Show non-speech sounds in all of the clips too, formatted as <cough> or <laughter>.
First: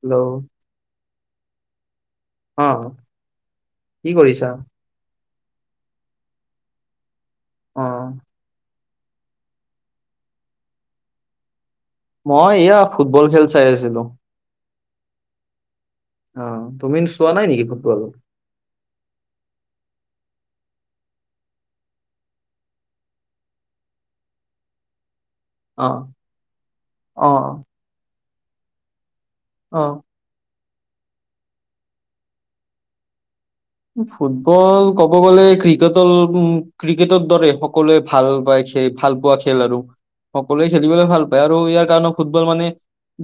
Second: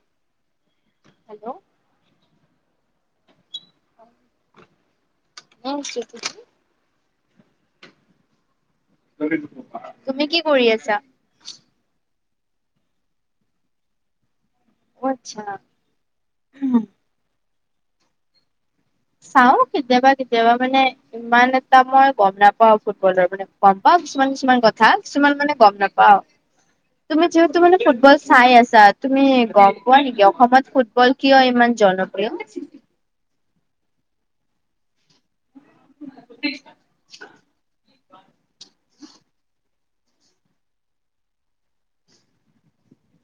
Hello. Hello. অঁ, কি কৰিছা? এনে আছোঁ। অঁ। তুমি কি কৰি আছা? মই এয়া ফুটবল খেল চাই আছিলোঁ। অঁ, আচ্ছা। অঁ, তুমি চোৱা নাই নেকি ফুটবল? চাওঁ কেতিয়াবা কেতিয়াবা মানে- ইমান এটা মই গম নাপাওঁ ফুটবলৰ মানে, গম পাওঁ কিছুমান কিছুমান কথা, কিছুমান মানে- গম অ নাপাওঁ। তুমি অ যিহেতু মানে ফুটবল চাই আছা, তুমি- গম অ পোৱা নেকি অসমত ফুটবল কিয় ইমান জনপ্ৰিয়? ফুটবল ক'ব গ'লে ক্ৰিকেটৰ উম ক্ৰিকেটৰ দৰে সকলোৱে- ভাল পায় খেল, ভাল পোৱা খেল আৰু সকলোৱে খেলিবলৈ ভাল পায় আৰু ইয়াৰ কাৰণে ফুটবল মানে-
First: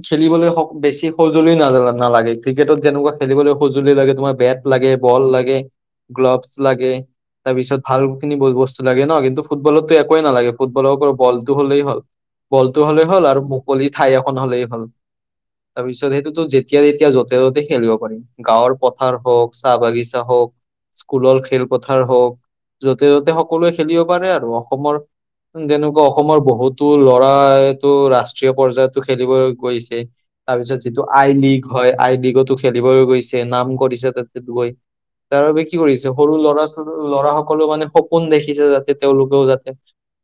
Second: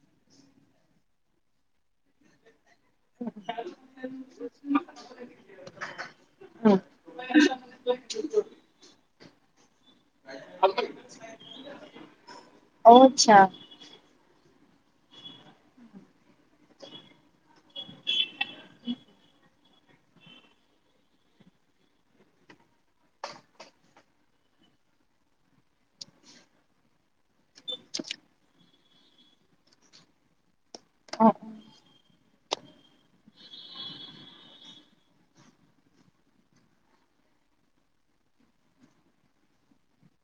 খেলিবলৈ স বেছি সজুলি না নালাগে। ক্ৰিকেটত যেনেকুৱা খেলিবলৈ সজুলি লাগে, তোমাৰ বেট লাগে, বল লাগে। গ্ল'ভছ লাগে তাৰপিছত ভালখিনি বস্তু লাগে ন। কিন্তু ফুটবলততো- একোৱেই নালাগে। ফুটবলৰ অকল বলতটো হ'লেই হ'ল, বলটো অ হ'লেই হ'ল আচ্ছা। আৰু- মুকলি ঠাই এখন হ'লেই হ'ল। তাৰপিছত সেইটোতো যেতিয়া তেতিয়া, য'তে ত'তে খেলিব পাৰিম। গাঁৱৰ পথাৰ হওঁক, চাহ বাগিচা হওঁক, স্কুলৰ খেলপথাৰ হওঁক। য'তে য'তে সকলোৱে খেলিব পাৰে আৰু অসমৰ- তেনেকুৱা অসমৰ বহুতো ল'ৰাই টো ৰাষ্ট্ৰীয় পৰ্যায়টো খেলিবলৈ গৈছে, তাৰপিছত যিটো আই অ লীগ হয় আই লীগটো খেলিবলৈ গৈছে, নাম কৰিছে তাতে গৈ। তাৰ বাবে কি কৰিছে সৰু ল'ৰা ছ ল'ৰা সকলেও মানে সপোন দেখিছে যাতে তেওঁলোকেও যাতে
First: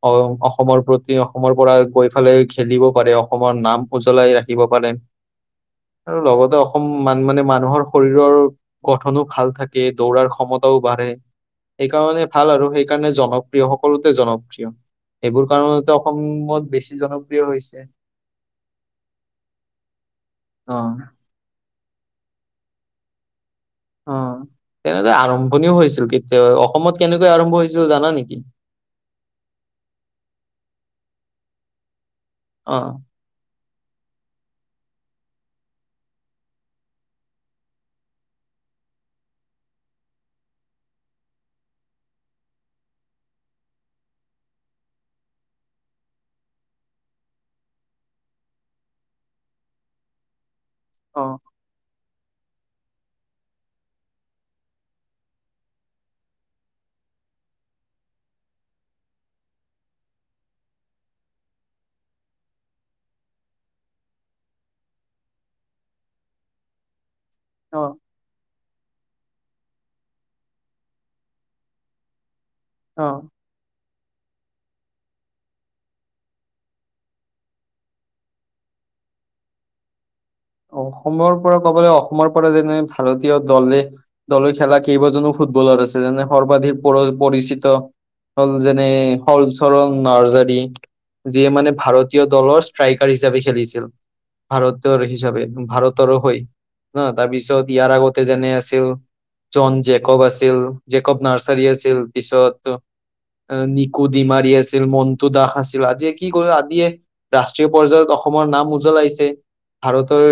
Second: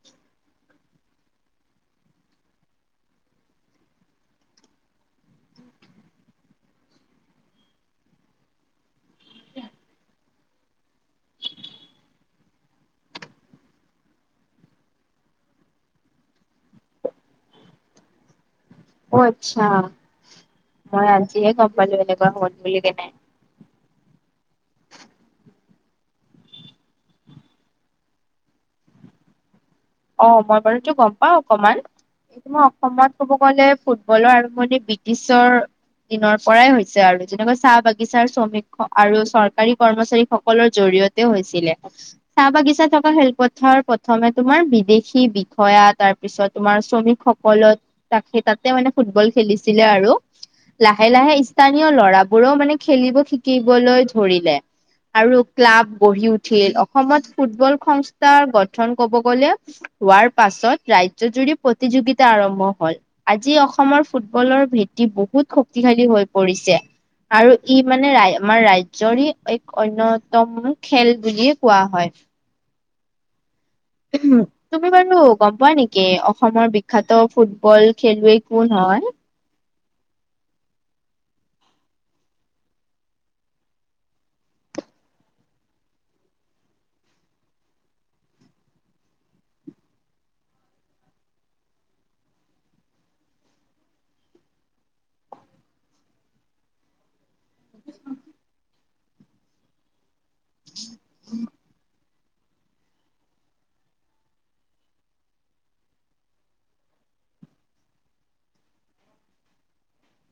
অ অসমৰ প্ৰতি অসমৰ পৰা গৈ ফালে খেলিব পাৰে, অসমৰ নাম উজ্বলাই ৰাখিব পাৰে। আৰু লগতে অসম মান মানে মানুহৰ শৰীৰৰ গঠনো ভাল থাকে দৌৰাৰ ক্ষমতাও বাঢ়ে। সেইকাৰণে ভাল আৰু সেইকাৰণে জনপ্ৰিয় সকলোতে জনপ্ৰিয়। সেইবোৰ কাৰণতে অসমত বেছি জনপ্ৰিয় হৈছে। অঁ আচ্ছা, অ মই আজিহে গম পালো এনেকুৱা হ বুলি কেনে। অ তেনেদৰে আৰম্ভণিও হৈছিল কেতিয়াবাই, অসমত কেনেকৈ আৰম্ভ হৈছিল জানা নেকি? অ মই বাৰুটো গম পাও অকমান, এইটো মই অ অসমত ক'ব গ'লে ফুটবলৰ আৰম্ভনি ব্ৰিটিছৰ দিনৰ পৰাই হৈছে আৰু, যেনেকুৱা চাহ বাগিচাৰ শ্ৰমিক আৰু চৰকাৰী কৰ্মচাৰী সকলৰ জৰিয়ত তে হৈছিলে, চাহ বাগিচা থকা খেলপথাৰ প্ৰথমে তোমাৰ বি দেশী বিষয়া তাৰপিছত তোমাৰ শ্ৰমিকসকলত তাকেই তাতে মানে ফুটবল খেলিছিলে আৰু, লাহে অ লাহে স্থানীয় লৰাবোৰেও মানে খেলিব শিকিবলৈ ধৰিলে। আৰু ক্লাব গঢ়ি উঠিল, অসমত ফুটবল সংস্থাৰ গঠন কব গ'লে হোৱাৰ পাছত ৰাজ্যজুৰি প্ৰতিযোগিতা আৰম্ভ হল। আজি অসমৰ ফুটবলৰ ভেটি বহুত শক্তিশালী হৈ পৰিছে। আৰু ই অ মানে, ৰাই আমাৰ ৰাজ জৰি এক অন্যতম খেল বুলি কোৱা হয়। অঁ। উম। তুমি বাৰু গম পোৱা নেকি অসমৰ বিখ্যাত ফুটবল খেলুৱৈ কোন হয়? অসমৰ পৰা ক'বলে অসমৰ পৰা যেনে ভাৰতীয় দলে দলে খেলা কেইবাজনো ফুটবলাৰ আছে, যেনে সৰ্বাধিক পৰ পৰিচিত হ'ল যেনে হ'ল চৰণ নাৰ্জাৰী যিয়ে মানে ভাৰতীয় দলৰ ষ্ট্ৰাইকাৰ হিচাপে খেলিছিল, ভাৰতৰ হিচাপে ভাৰতৰো হয় হা, তাৰপিছত ইয়াৰ আগতে যেনে আছিল জন জেক। জেকব আছিল, জেকব নাৰ্চাৰী আছিল পিছত নিকু দিমাৰী আছিল, মন্টু দাস আছিল। আজিয় কি, আদিয়ে ৰাষ্ট্ৰীয় পৰ্যায়ত অসমৰ নাম উজ্বলাইছে, ভাৰতৰ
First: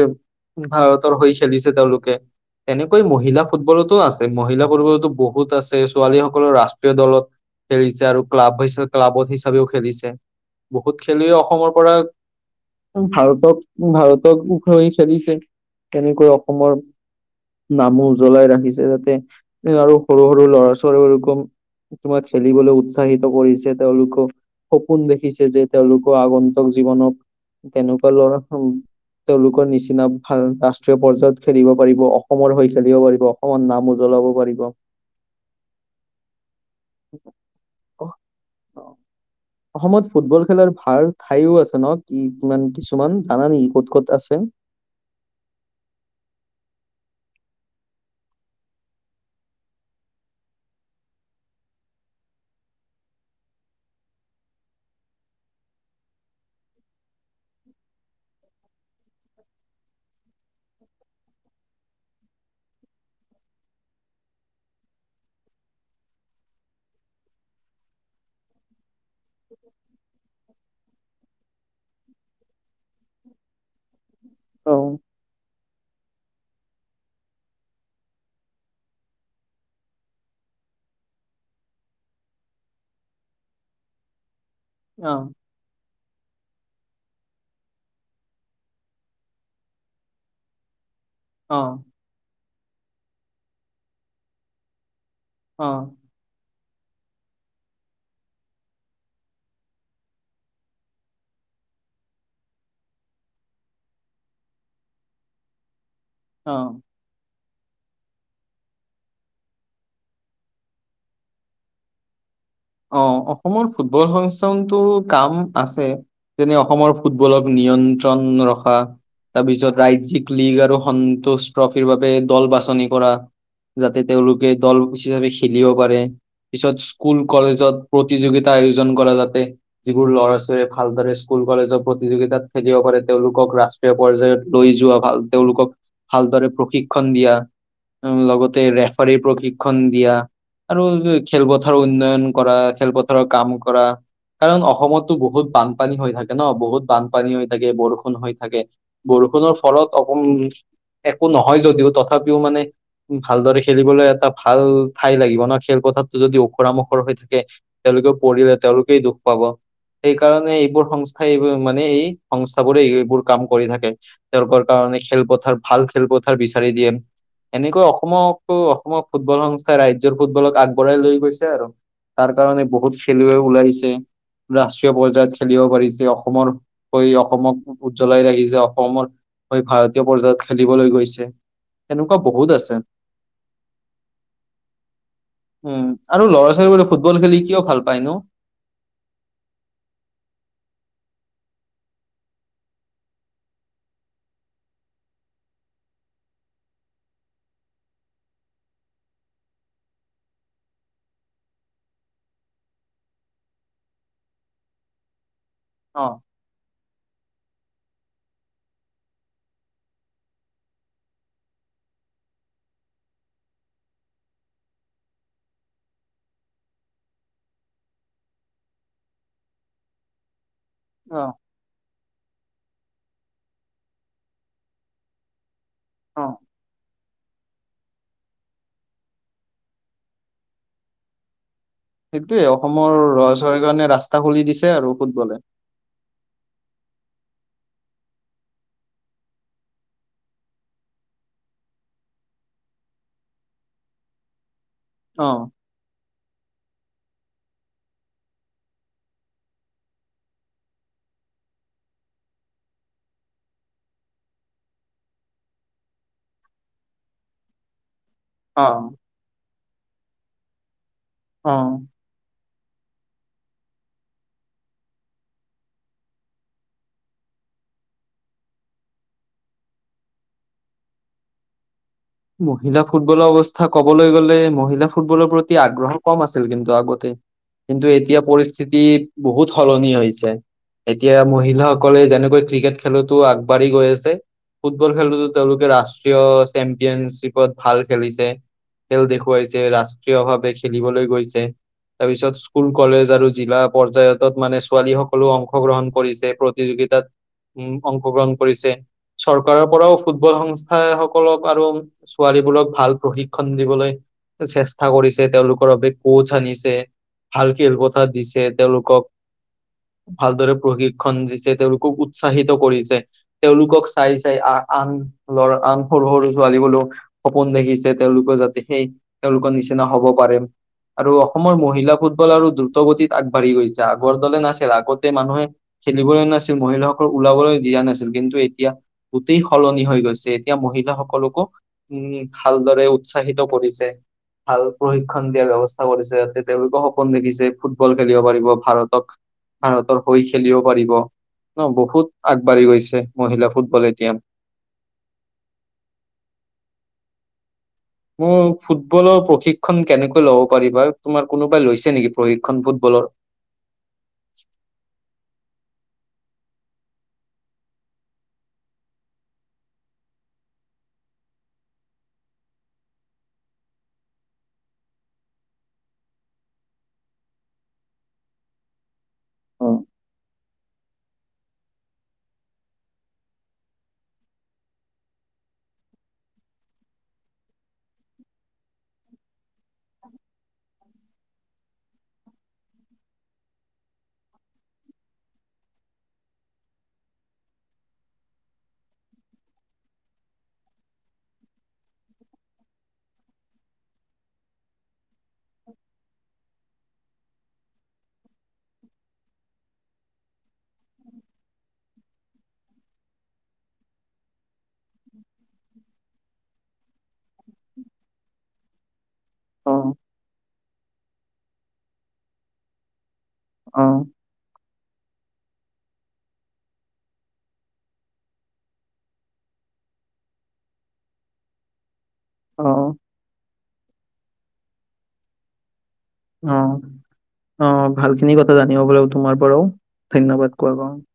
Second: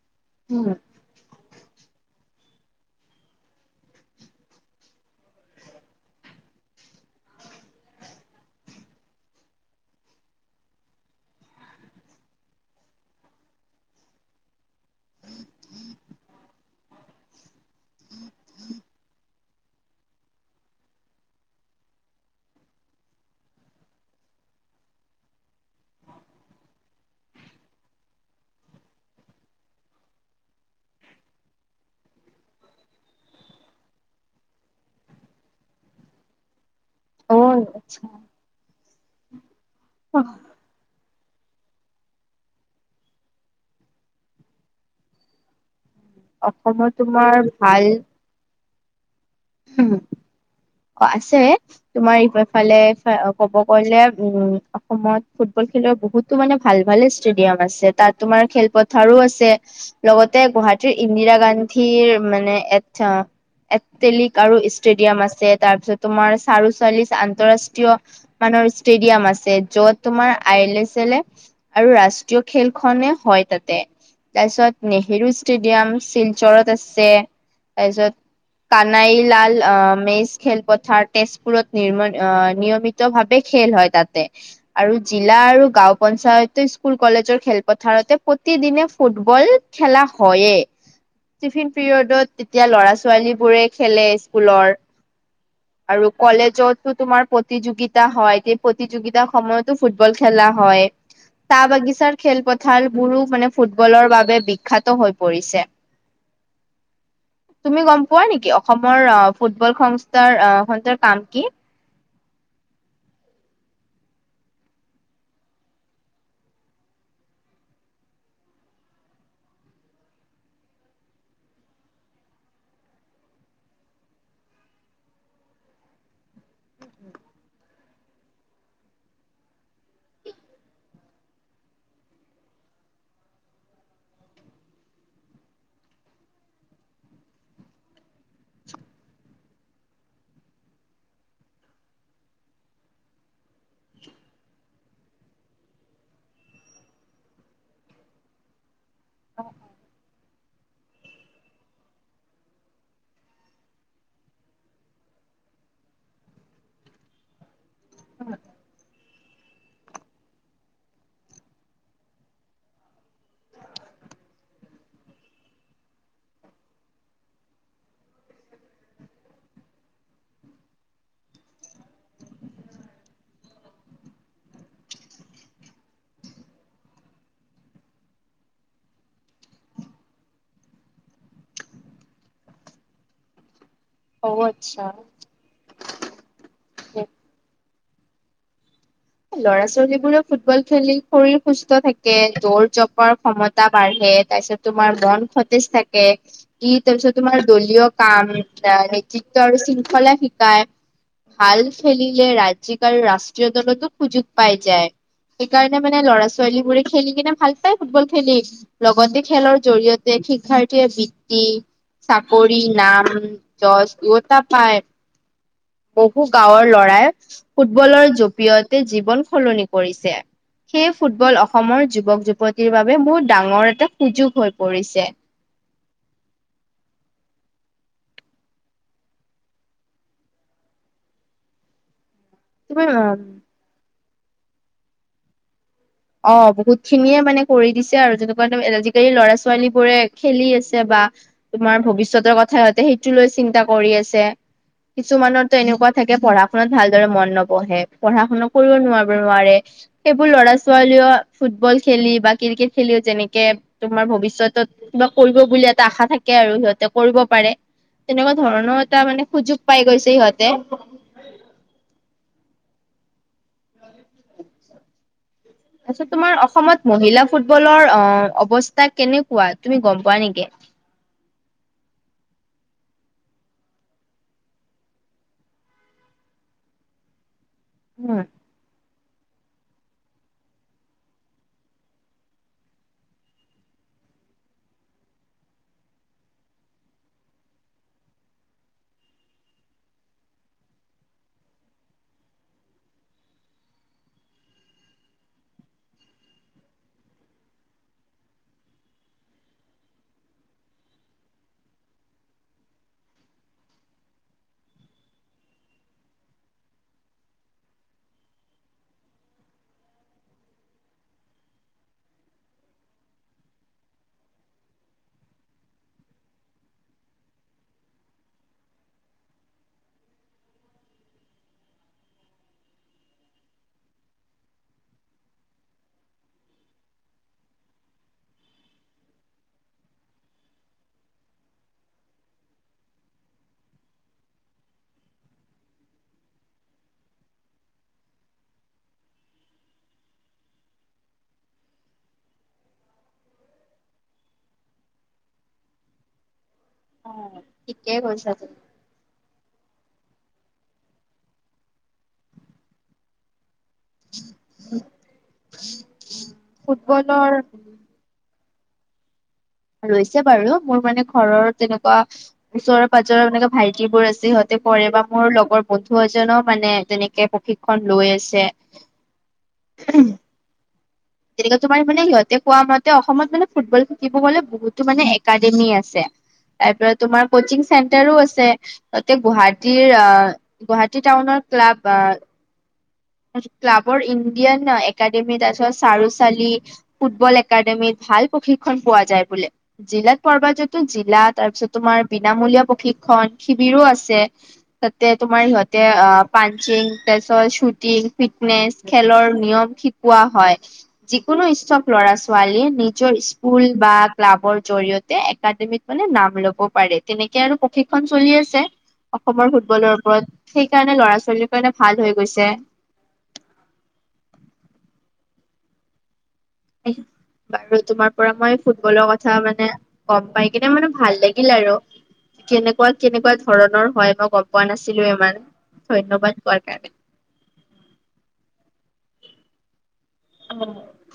ভাৰত তৰ হৈ খেলিছে তেওঁলোকে। তেনেকৈ মহিলা ফুটবলতো আছে, মহিলা ফুটবলতো বহুত আছে, ছোৱালীসকলৰ ৰাষ্ট্ৰীয় দলত খেলিছে আৰু ক্লাব ভাইছে, ক্লাবত হিচাপেও খেলিছে। বহুত খেলুৱৈ অসমৰ পৰা ভাৰতক, ভাৰত উখই ফেলিছে কেনেকৈ অসমৰ নামো উজ্বলাই ৰাখিছে, যাতে আৰু সৰু, সৰু ল'ৰা ছোৱালী <unintelligible> তোমাক খেলিবলৈ উৎসাহিত কৰিছে তেওঁলোকক সপোন দেখিছে যে তেওঁলোকো আগন্তুক জীৱনক তেনেকুৱা ল'ৰা তেওঁলোকৰ নিচিনা ভাল ৰাষ্ট্ৰীয় পৰ্যায়ত খেলিব পাৰিব, অসমৰ হৈ খেলিব পাৰিব। অসমৰ নাম উজ্বলাব পাৰিব। অঁ আচ্ছা। অ- অসমত ফুটবল খেলাৰ ভাল ঠাইও আছে ন কি কিমান কিছুমান জানা নেকি ক'ত ক'ত আছে অসমত তোমাৰ ভাল হুম। অ, আছে। তোমাৰ এইফালে ক'ব গলে উম, অসমত ফুটবল খেলৰ বহুত ত, মানে ভাল, ভাল ষ্টেডিয়াম আছে তাত তোমাৰ খেলপথাৰো আছে। লগতে গুৱাহাটীৰ ইন্দিৰা গান্ধীৰ মানে এটা এথলেটিক আৰু ষ্টেডিয়াম আছে। তাৰপিছত তোমাৰ চাৰোচল্লিছ আন্তঃৰাষ্ট্ৰীয় মানৰ ষ্টেডিয়াম আছে, য'ত তোমাৰ আই এল এছ এল এ- আৰু ৰাষ্ট্ৰীয় খেল খনে হয় তাতে অ তাৰপিছত নেহেৰু ষ্টেডিয়াম শিলচৰত আছে, তাৰপিছত কানাইলাল অ মেচ খেলপথাৰ তেজপুৰত নিৰ্ম-নিয়মিত ভাৱে খেল হয় তাতে। আৰু অ জিলা আৰু গাঁও পঞ্চায়ত স্কুল কলেজৰ খেলপথাৰতে প্ৰতিদিনে ফুটবল খেলা হয়ে। <inaudible> টিফিন পিৰিয়ডত তেতিয়া ল'ৰা-ছোৱালী বোৰে খেলে স্কুলৰ অ'। আৰু কলেজতো তোমাৰ প্ৰতিযোগিতা হয়। সেই প্ৰতিযোগিতাৰ সময়তো ফুটবল খেলা হয়। চাহ বাগিচাৰ খেলপথাৰ বোৰো মানে ফুটবলৰ বাবে বিখ্যাত হৈ পৰিছে। অ'। তুমি গম পোৱা নেকি অসমৰ ফুটবল সংস্থাৰ অ সংস্থাৰ কাম কি অ, অসমৰ ফুটবল সংস্থানটো কাম আছে। যেনে অসমৰ ফুটবলক নিয়ন্ত্ৰণ ৰখা। তাৰপিছত ৰাজ্যিক লীগ আৰু সন্তোষ ট্ৰফিৰ বাবে দল বাছনি কৰা। যাতে তেওঁলোকে দল হিচাপে খেলিব পাৰে পিছত স্কুল কলেজত প্ৰতিযোগিতা আয়োজন কৰে যাতে যিবোৰ ল'ৰা ছোৱালীয়ে ভালদৰে স্কুল কলেজৰ প্ৰতিযোগিতাত খেলিব কৰে তেওঁলোকক ৰা ৰাষ্ট্ৰীয় পৰ্যায়ত লৈ যোৱা ভাল তেওঁলোকক ভালদৰে প্ৰশিক্ষণ দিয়া লগতে ৰেফাৰী প্ৰশিক্ষণ দিয়া আৰু খেলপথাৰ উন্নয়ন কৰা খেলপথাৰৰ কাম কৰা কাৰণ অসমতো বহুত বানপানী হৈ থাকে ন বহুত বানপানী হৈ থাকে বৰষুণ হৈ থাকে বৰষুণৰ ফলত অক একো নহয় যদিও তথাপিও মানে ভালদৰে খেলিবলৈ এটা ভাল ঠাই লাগিব ন খেলপথাৰতটো যদি ওখুৰামুখ মুখৰ হৈ থাকে তেওঁলোকেও পৰিলে তেওঁলোকেই দুখ পাব সেইকাৰণে এইবোৰ সংস্থাই এইবোৰ মানে এই সংস্থাবোৰে এইবোৰ কাম কৰি থাকে তেওঁলোকৰ কাৰণে খেলপথাৰ ভাল খেলপথাৰ বিচাৰি দিয়ে এনেকৈ অসমক অসমক ফুটবল সংস্থাই ৰাজ্যৰ ফুটবলক আগবঢ়াই লৈ গৈছে আৰু তাৰ কাৰণে বহুত খেলুৱৈ ওলাইছে ৰাষ্ট্ৰীয় পৰ্যায়ত খেলিব পাৰিছে অসমৰ হৈ অসমক উজ্জ্বলাই ৰাখিছে অসমৰ হৈ ভাৰতীয় পৰ্যায়ত খেলিবলৈ গৈছে তেনেকুৱা বহুত আছে অ আচ্ছা উম আৰু ল'ৰা ছোৱালীবোৰে ফুটবল খেলি কিয় ভাল পায় নো ল'ৰা ছোৱালী বোৰে ফুটবল খেলি শৰীৰ সুস্থ থাকে দৌৰ জপৰ ক্ষমতা বাঢ়ে তাৰ পিছত তোমাৰ মন সতেজ থাকে কি তাৰপিছত তোমাৰ দলীয় কাম নেতৃত্ব আৰু শৃংখলা শিকায় ভাল খেলিলে ৰাজ্যিক আৰু ৰাষ্ট্ৰীয় দলটো সুযোগ পাই যায়। সেইকাৰণে মানে অ লৰা- ছোৱালী বোৰে খেলি কিনে ভাল পায় ফুটবল খেলি। লগতে খেলৰ জৰিয়তে শিক্ষাৰ্থীয়ে বৃত্তি চাকৰি, নাম যছ দুটা পায়। বহু গাঁৱৰ ল'ৰাই ফুটবলৰ জৰিয়তে জীৱন সলনি কৰিছে। সেই অ ফুটবল অসমৰ যুৱক- যুৱতীৰ বাবে বহুত ডাঙৰ এটা সুযোগ হৈ পৰিছে। অ। সেইটোৱে তুমি অসমৰ ল'ৰা- ছোৱালী কাৰণে ৰাস্তা খুলি দিছে আৰু ফুটবলে। অ, বহুত খিনিয়ে মানে কৰি দিছে আৰু যেনেকুৱা একদম আজিকালি ল'ৰা- ছোৱালী বোৰে খেলি আছে বা তোমাৰ ভৱিষ্যতৰ কথাহতে, সেইটো লৈ চিন্তা কৰি আছে। অ। কিছুমানৰো এনেকুৱা থাকে। পঢ়া শুনাত ভালদৰে মন নবহে পঢ়া শুনা কৰিব নোৱাৰ- নোৱাৰে এইবোৰ ল'ৰা ছ ছোৱালীও ফুটবল খেলি বা ক্ৰিকেট খেলিও যেনেকে তোমাৰ ভৱিষ্যতত কিবা কৰিব বুলি এটা আশা থাকে আৰু সিহঁতে কৰিব পাৰে। তেনেকুৱা অ। ধৰনৰ এটা মানে সুযোগ পাই গৈছে সিহঁতে। অ। <unintelligible> তোমাৰ অসমত মহিলা ফুটবলৰ অ, অৱস্থা কেনেকুৱা তুমি গ'ম পোৱা নেকি? মহিলা ফুটবলৰ অৱস্থা ক'বলৈ গ'লে মহিলা ফুটবলৰ প্ৰতি আগ্ৰহ কম আছিল কিন্তু আগতে। কিন্তু এতিয়া উম পৰিস্থিতি বহুত সলনি হৈছে। এতিয়া মহিলাসকলে যেনেকৈ ক্ৰিকেট খেলতো আগবাঢ়ি গৈ আছে। ফুটবল খেলোতো তেওঁলোকে ৰাষ্ট্ৰীয় চেম্পিয়নশ্বিপত ভাল খেলিছে। খেল দেখুৱাইছে ৰাষ্ট্ৰীয় ভাৱে খেলিবলৈ গৈছে। তাৰপিছত ইস্কুল কলেজ আৰু জিলা পৰ্যায়তত মানে ছোৱালী সকলেও অংশগ্ৰহণ কৰিছে। প্ৰতিযোগিতাত উম, অংশগ্ৰহণ কৰিছে। চৰকাৰৰ পৰাও ফুটবল সংস্থাসকলক আৰু ছোৱালীবোৰক ভাল প্ৰশিক্ষণ দিবলৈ চেষ্টা কৰিছে। তেওঁলোকৰ বাবে কোচ আনিছে। ভাল খেলপথাৰ দিছে তেওঁলোকক। ভালদৰে প্ৰক্ষিশন দিছে, তেওঁলোকক উৎসাহিত কৰিছে। তেওঁলোকক চাই চাই আন- আন ল'ৰা আন সৰু- সৰু ছোৱালীবোৰে সপোন দেখিছে, তেওঁলোকে যাতে সেই তেওঁলোকৰ নিচিনা হ'ব পাৰে। আৰু অসমৰ মহিলা ফুটবল আৰু দ্ৰুত গতিত আগবাঢ়ি গৈছে। আগৰ দলে নাছিল আগতে মানুহে খেলিবলৈ নাছিল মহিলাসকল ওলাবলৈ দিয়া নাছিল। কিন্তু এতিয়া গোটেই সলনি হৈ গৈছে। এতিয়া মহিলাসকলক কো ভালদৰে উসাৎহিত কৰিছে। ভাল প্ৰশিক্ষণ দিয়াৰ ব্যৱস্থা কৰিছে। যাতে তেওঁলোকে সপোন দেখিছে ফুটবল খেলিব পাৰিব। ভাৰতক ভাৰতৰ হৈ খেলিব পাৰিব ন, বহুত আগবাঢ়ি গৈছে। মহিলা ফুটবল এতিয়া ঠিকে কৈছা। মোৰ ফুটবলৰ প্ৰশিক্ষণ কেনেকৈ ল'ব পাৰিবা, তোমাৰ কোনোবাই লৈছে নেকি প্ৰশিক্ষণ ফুটবলৰ? ফুটবলৰ লৈছে বাৰু মোৰ মানে ঘৰৰ তেনেকুৱা ওচৰৰ পাঁজৰ এনেকে ভাইটিবোৰ আছে। সিহঁতে পৰে বা মোৰ লগৰ বন্ধু এজনও মানে তেনেকে প্ৰশিক্ষ লৈ আছে। <inaudible> অ উম। তেনেকে তোমাৰ মানে সিহঁতে কোৱা মতে, অসমত মানে ফুটবল খেলিব গ'লে বহুতো মানে একাডেমি আছে। তাৰপিছত তোমাৰ কচিং চেণ্টাৰো আছে। তাতে গুৱাহাটীৰ আহ গুৱাহাটী টাউনৰ ক্লাব ক্লাবৰ ইণ্ডিয়ান একাডেমি, তাৰপিছত চাৰু চালি ফুটবল একাডেমীত ভাল প্ৰশিক্ষণ পোৱা যায় বোলে। জিলাত পৰ্বাজত জিলা, তাৰপিছত তোমাৰ বিনামূলীয়া প্ৰশিক্ষণ শিবিৰো আছে। তাতে তোমাৰ সিহঁতে অ পাানচিং, তাপিছত তেচ শ্বুট টিং ফিটনেচ খেলৰ নিয়ম শিকোৱা হয়। যিকোনো ইচ্ছুক ল'ৰা ছোৱালী নিজৰ স্কুল বা ক্লাবৰ জৰিয়তে একাডেমিত মানে নাম ল'ব পাৰে, তেনেকে আৰু প্ৰশিক্ষন চলি আছে। অসমৰ অ ফুটবলৰ ওপৰত, সেইকাৰণে ল'ৰা ছোৱালীৰ কাৰণে ভাল হৈ গৈছে। অ'। বাৰু তোমাৰ পৰা মই ফুটবলৰ কথা মানে গ'ম পাই কিনে মানে ভাল লাগিল আৰু। কেনেকুৱা কেনেকুৱা ধৰণৰ হয় মই গ'ম পোৱা নাছিলো ইমান, ধন্যবাদ অ কোৱাৰ কাৰণে। অ', ভালে খিনি কথা জানিব পাৰিলো তোমাৰ পৰাও ধন্যবাদ কাৰণে। কোৱা অ কাৰনে।